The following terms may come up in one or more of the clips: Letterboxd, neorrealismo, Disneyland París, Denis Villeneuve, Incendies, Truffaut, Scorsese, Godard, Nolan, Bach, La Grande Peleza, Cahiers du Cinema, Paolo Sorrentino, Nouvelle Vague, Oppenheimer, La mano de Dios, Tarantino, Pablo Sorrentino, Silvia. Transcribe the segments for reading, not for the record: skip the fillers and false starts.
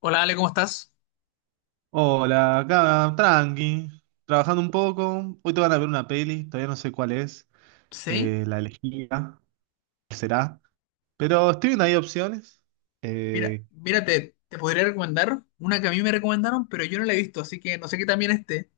Hola Ale, ¿cómo estás? Hola, acá, tranqui, trabajando un poco. Hoy te van a ver una peli, todavía no sé cuál es, Sí, la elegida, cuál será. Pero estoy viendo ahí opciones. mira, Eh, mira, te podría recomendar una que a mí me recomendaron, pero yo no la he visto, así que no sé qué también esté,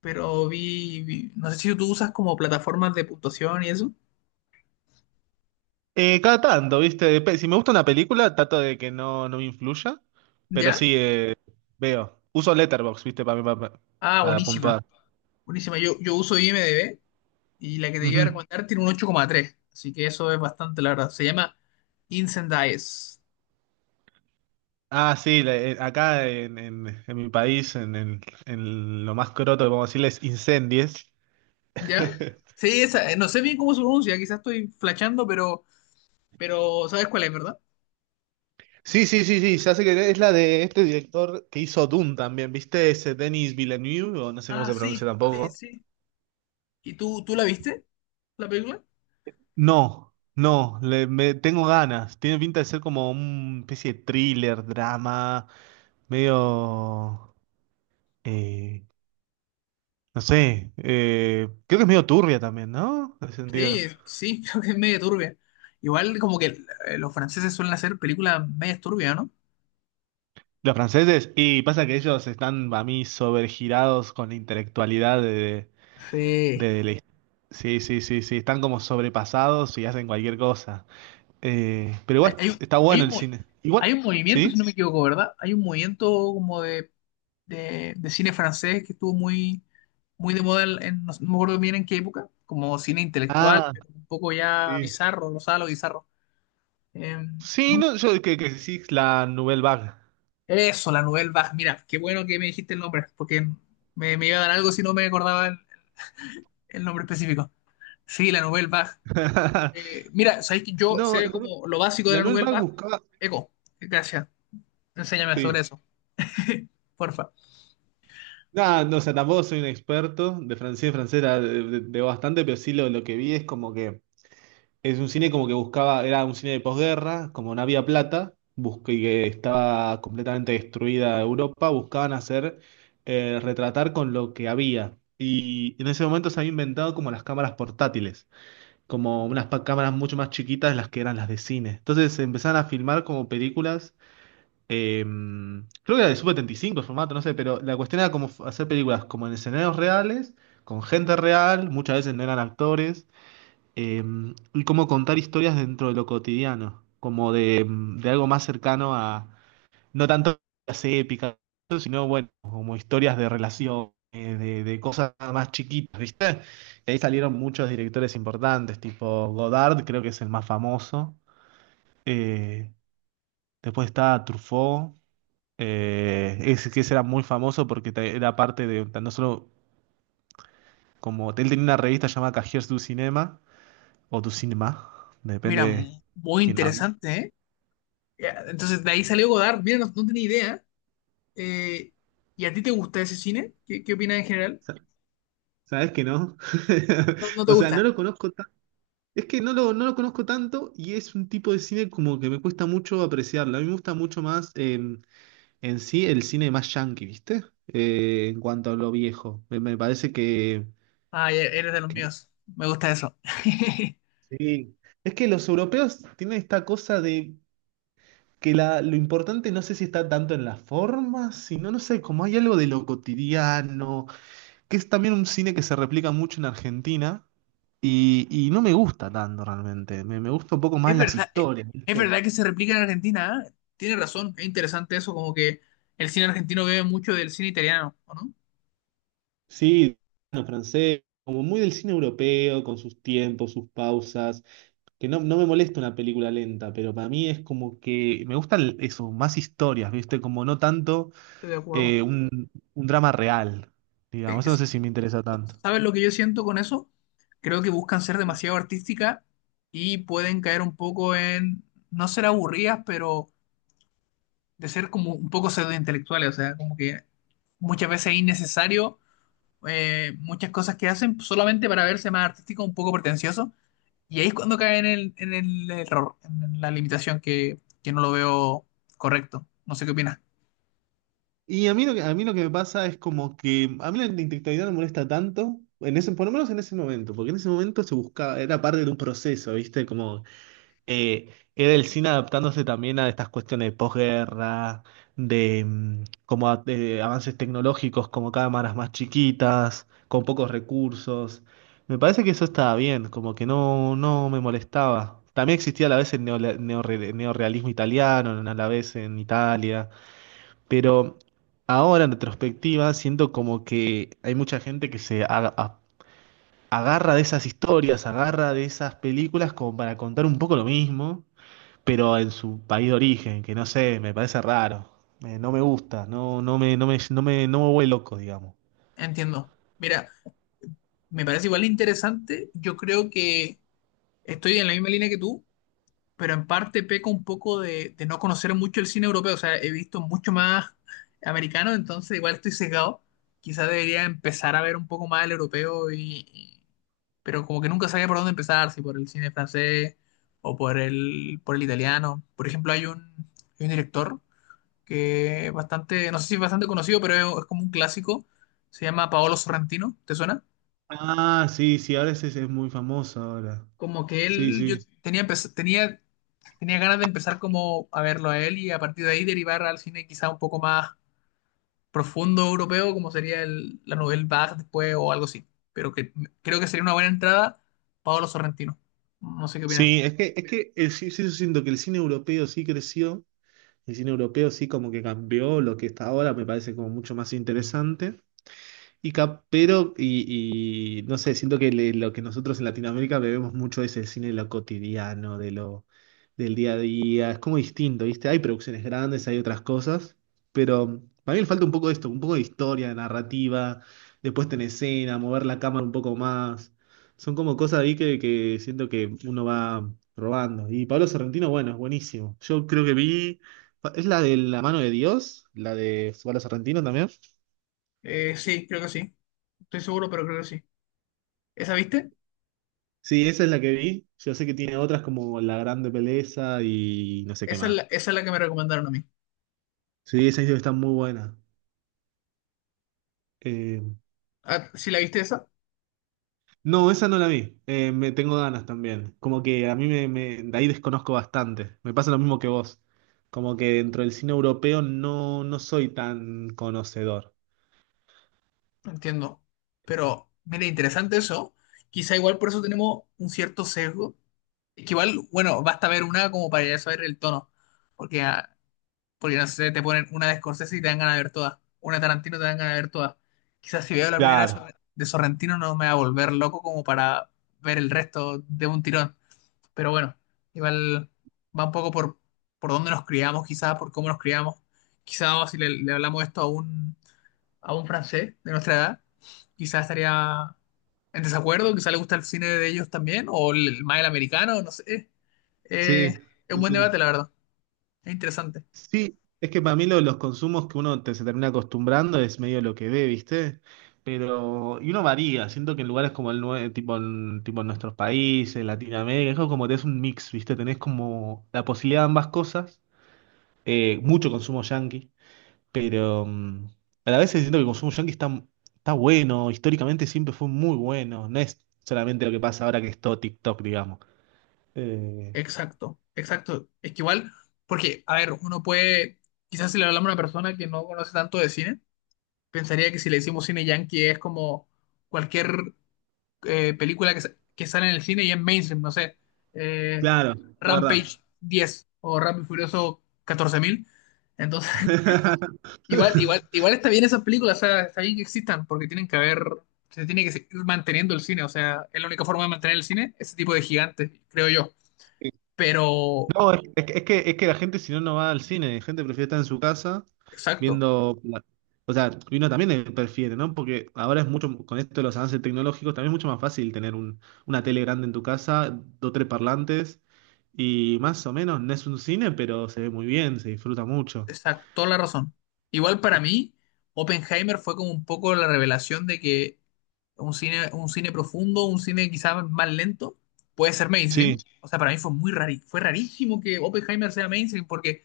pero no sé si tú usas como plataformas de puntuación y eso. Cada tanto, ¿viste? Si me gusta una película, trato de que no me influya. Pero ¿Ya? sí, veo. Uso Letterboxd, ¿viste? Para mí, pa- pa- Ah, para, buenísima, puntuar. buenísima, yo uso IMDb, y la que te iba a Ujú. recomendar tiene un 8,3, así que eso es bastante, la verdad. Se llama Incendies. Ah, sí, acá en mi país, en lo más croto que podemos decirles, incendies. ¿Ya? Sí, esa, no sé bien cómo se pronuncia, quizás estoy flasheando, pero sabes cuál es, ¿verdad? Sí, ya sé que es la de este director que hizo Dune también, ¿viste? Ese Denis Villeneuve, o no sé cómo Ah, se sí, pronuncia sí, tampoco. sí. ¿Y tú la viste, la película? No, no, le, me, Tengo ganas. Tiene pinta de ser como una especie de thriller, drama, medio... eh, no sé, creo que es medio turbia también, ¿no? En ese Sí, sentido. sí, creo que es medio turbia. Igual como que los franceses suelen hacer películas medio turbias, ¿no? Los franceses, y pasa que ellos están, para mí, sobregirados con la intelectualidad Sí. De la... Sí, están como sobrepasados y hacen cualquier cosa. Pero Hay, igual hay, un- está hay bueno un, el mo- cine. Igual, hay un movimiento, ¿sí? si no me equivoco, ¿verdad? Hay un movimiento como de cine francés que estuvo muy, muy de moda, no, no me acuerdo bien en qué época, como cine intelectual, Ah, pero un poco ya sí. bizarro, no sabes lo bizarro. Eh, Sí, no- no, que sí, la Nouvelle Vague. Eso, la Nouvelle Vague. Mira, qué bueno que me dijiste el nombre, porque me iba a dar algo si no me acordaba el nombre específico. Sí, la Nouvelle Vague. Mira, sabéis que yo No, sé el- como lo básico de la la Nouvelle Nouvelle Vague Vague. buscaba. Eco, gracias. Enséñame sobre Sí. eso, porfa. Nada, no, o sea, tampoco soy un experto de francés, francés la- de bastante, pero sí lo que vi es como que es un cine como que buscaba, era un cine de posguerra, como no había plata, y que estaba completamente destruida Europa, buscaban hacer, retratar con lo que había. Y en ese momento se había inventado como las cámaras portátiles, como cámaras mucho más chiquitas de las que eran las de cine. Entonces se empezaron a filmar como películas, eh, creo que era de Sub-75 el formato, no sé, pero la cuestión era como hacer películas como en escenarios reales, con gente real, muchas veces no eran actores, eh, y cómo contar historias dentro de lo cotidiano, como de algo más cercano a, no tanto las épicas, sino bueno, como historias de relación, de cosas más chiquitas, ¿viste? Y ahí salieron muchos directores importantes, tipo Godard, creo que es el más famoso. eh, Después está Truffaut, ese que ese era muy famoso porque era parte de, no solo como, él tenía una revista llamada Cahiers du Cinema, o du Cinema, Mira, depende muy quién hable. interesante, ¿eh? Ya, entonces, de ahí salió Godard. Mira, no, no tenía idea. Eh, ¿Y a ti te gusta ese cine? ¿Qué opinas en general? Sa- ¿Sabes que no? No, no te O sea, no gusta. lo conozco tan... Es que no no lo conozco tanto y es un tipo de cine como que me cuesta mucho apreciarlo. A mí me gusta mucho más, en sí el cine más yankee, ¿viste? En cuanto a lo viejo. Me parece Ay, eres de los que míos. Me gusta eso. sí. Es que los europeos tienen esta cosa de que lo importante no sé si está tanto en las formas, sino, no sé, como hay algo de lo cotidiano, que es también un cine que se replica mucho en Argentina y no me gusta tanto realmente. Me gusta un poco más Es las verdad, eh, historias, es ¿viste? verdad que se replica en Argentina, ¿eh? Tienes razón. Es interesante eso, como que el cine argentino bebe mucho del cine italiano, ¿o no? Sí, bueno, francés, como muy del cine europeo, con sus tiempos, sus pausas, que no me molesta una película lenta, pero para mí es como que me gustan eso, más historias, ¿viste? Como no tanto Estoy de acuerdo. Un drama real, eh, digamos. Eso no es- sé si me interesa tanto. ¿Sabes lo que yo siento con eso? Creo que buscan ser demasiado artísticas y pueden caer un poco en no ser aburridas, pero de ser como un poco pseudointelectuales. O sea, como que muchas veces es innecesario, muchas cosas que hacen solamente para verse más artístico, un poco pretencioso, y ahí es cuando caen en el error, en la limitación que no lo veo correcto. No sé qué opinas. Y a mí lo que me pasa es como que a mí la intelectualidad no me molesta tanto, en ese, por lo menos en ese momento, porque en ese momento se buscaba, era parte de un proceso, ¿viste? Como era el cine adaptándose también a estas cuestiones de posguerra, como de avances tecnológicos, como cámaras más chiquitas, con pocos recursos. Me parece que eso estaba bien, como que no me molestaba. También existía a la vez el neorrealismo italiano, a la vez en Italia. Pero ahora en retrospectiva siento como que hay mucha gente que agarra de esas historias, agarra de esas películas como para contar un poco lo mismo, pero en su país de origen, que no sé, me parece raro. No me gusta, no me vuelve loco, digamos. Entiendo. Mira, me parece igual interesante. Yo creo que estoy en la misma línea que tú, pero en parte peco un poco de no conocer mucho el cine europeo. O sea, he visto mucho más americano, entonces igual estoy sesgado. Quizás debería empezar a ver un poco más el europeo pero como que nunca sabía por dónde empezar, si por el cine francés o por el italiano. Por ejemplo, hay un director que es bastante, no sé si es bastante conocido, pero es como un clásico. Se llama Paolo Sorrentino, ¿te suena? Ah, sí, sí, ahora ese es muy famoso ahora. Como que Sí, él, yo sí. tenía, empe- tenía Tenía ganas de empezar como a verlo a él y a partir de ahí derivar al cine quizá un poco más profundo europeo, como sería la novela Bach después o algo así. Pero que creo que sería una buena entrada Paolo Sorrentino. No sé qué opinas. Sí, es que, sí, sí, yo siento que el cine europeo sí creció, el cine europeo sí como que cambió lo que está ahora, me parece como mucho más interesante. Y no sé, siento que lo que nosotros en Latinoamérica bebemos mucho es el cine de lo cotidiano, del día a día. Es como distinto, ¿viste? Hay producciones grandes, hay otras cosas, pero para mí le falta un poco de esto, un poco de historia, de narrativa, de puesta en escena, mover la cámara un poco más. Son como cosas ahí que siento que uno va robando. Y Pablo Sorrentino, bueno, es buenísimo. Yo creo que vi. ¿Es la de La mano de Dios? ¿La de Pablo Sorrentino también? Sí, creo que sí. Estoy seguro, pero creo que sí. ¿Esa viste? Sí, esa es la que vi. Yo sé que tiene otras como La Grande Peleza y no sé qué Esa es más. la, esa es la que me recomendaron a mí. Sí, esa está muy buena. Eh, Ah, ¿sí la viste esa? no, esa no la vi. Me tengo ganas también. Como que a mí de ahí desconozco bastante. Me pasa lo mismo que vos. Como que dentro del cine europeo no soy tan conocedor. Entiendo. Pero, mire, interesante eso. Quizá igual por eso tenemos un cierto sesgo. Que igual, bueno, basta ver una como para ya saber el tono. Porque ah, Porque no sé, te ponen una de Scorsese y te dan ganas de ver todas. Una de Tarantino te dan ganas de ver todas. Quizás si veo la primera de Claro. Sor- de Sorrentino no me va a volver loco como para ver el resto de un tirón. Pero bueno, igual va un poco por dónde nos criamos, quizás por cómo nos criamos. Quizás si le hablamos esto a un francés de nuestra edad, quizás estaría en desacuerdo, quizás le gusta el cine de ellos también, más el americano, no sé. Eh, Sí, es un sí, buen debate, sí. la verdad. Es interesante. Sí, es que para mí lo de los consumos que se termina acostumbrando es medio lo que ve, ¿viste? Pero, y uno varía, siento que en lugares como tipo tipo en nuestros países, Latinoamérica, es como tenés un mix, ¿viste? Tenés como la posibilidad de ambas cosas, mucho consumo yanqui, pero a la vez siento que el consumo yanqui está, está bueno, históricamente siempre fue muy bueno, no es solamente lo que pasa ahora que es todo TikTok, digamos. Eh, Exacto, exacto. Es que igual, porque, a ver, uno puede, quizás si le hablamos a una persona que no conoce tanto de cine, pensaría que si le decimos cine yankee es como cualquier, película que sale en el cine y es mainstream, no sé, eh, claro, la Rampage 10 o Rápido y Furioso 14.000. Entonces, verdad. igual, igual, igual está bien esas películas, o sea, está bien que existan, porque tienen que haber, se tiene que seguir manteniendo el cine. O sea, es la única forma de mantener el cine, ese tipo de gigantes, creo yo. Pero, No, es, es que es que la gente si no no va al cine, la gente prefiere estar en su casa exacto. viendo. O sea, y uno también le prefiere, ¿no? Porque ahora es mucho, con esto de los avances tecnológicos, también es mucho más fácil tener una tele grande en tu casa, dos, tres parlantes, y más o menos no es un cine, pero se ve muy bien, se disfruta mucho. Exacto, toda la razón. Igual para mí, Oppenheimer fue como un poco la revelación de que un cine profundo, un cine quizás más lento, puede ser mainstream. Sí, O sea, para mí fue fue rarísimo que Oppenheimer sea mainstream, porque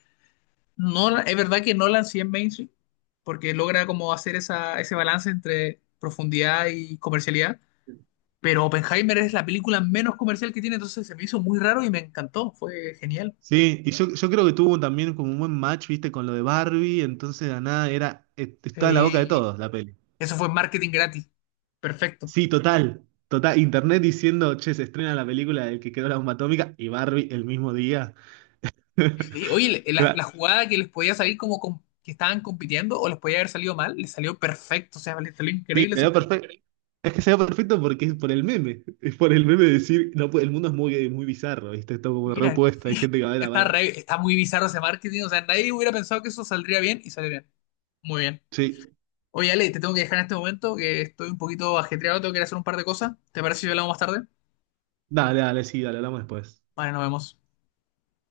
no, es verdad que Nolan sí es mainstream, porque logra como hacer ese balance entre profundidad y comercialidad, pero Oppenheimer es la película menos comercial que tiene, entonces se me hizo muy raro y me encantó, fue genial. sí, yo creo que tuvo también como un buen match, viste, con lo de Barbie, entonces de la nada era, estaba en la boca de Eh, todos la peli. eso fue marketing gratis, perfecto. Sí, total, total. Internet diciendo, che, se estrena la película del que quedó la bomba atómica y Barbie el mismo día. Sí, oye, la, Era- la jugada que les podía salir que estaban compitiendo o les podía haber salido mal, les salió perfecto, o sea, les salió Sí, increíble se esa dio jugada. perfecto. Es que se dio perfecto porque es por el meme. Es por el meme de decir, no, el mundo es muy, muy bizarro, ¿viste? Está como Mira, reopuesto, hay gente que va a ver a está, ver. re- está muy bizarro ese marketing, o sea, nadie hubiera pensado que eso saldría bien, y salió bien. Muy bien. Sí, Oye, Ale, te tengo que dejar en este momento, que estoy un poquito ajetreado, tengo que ir a hacer un par de cosas. ¿Te parece si hablamos más tarde? dale, dale, sí, dale, hablamos después. Vale, nos vemos.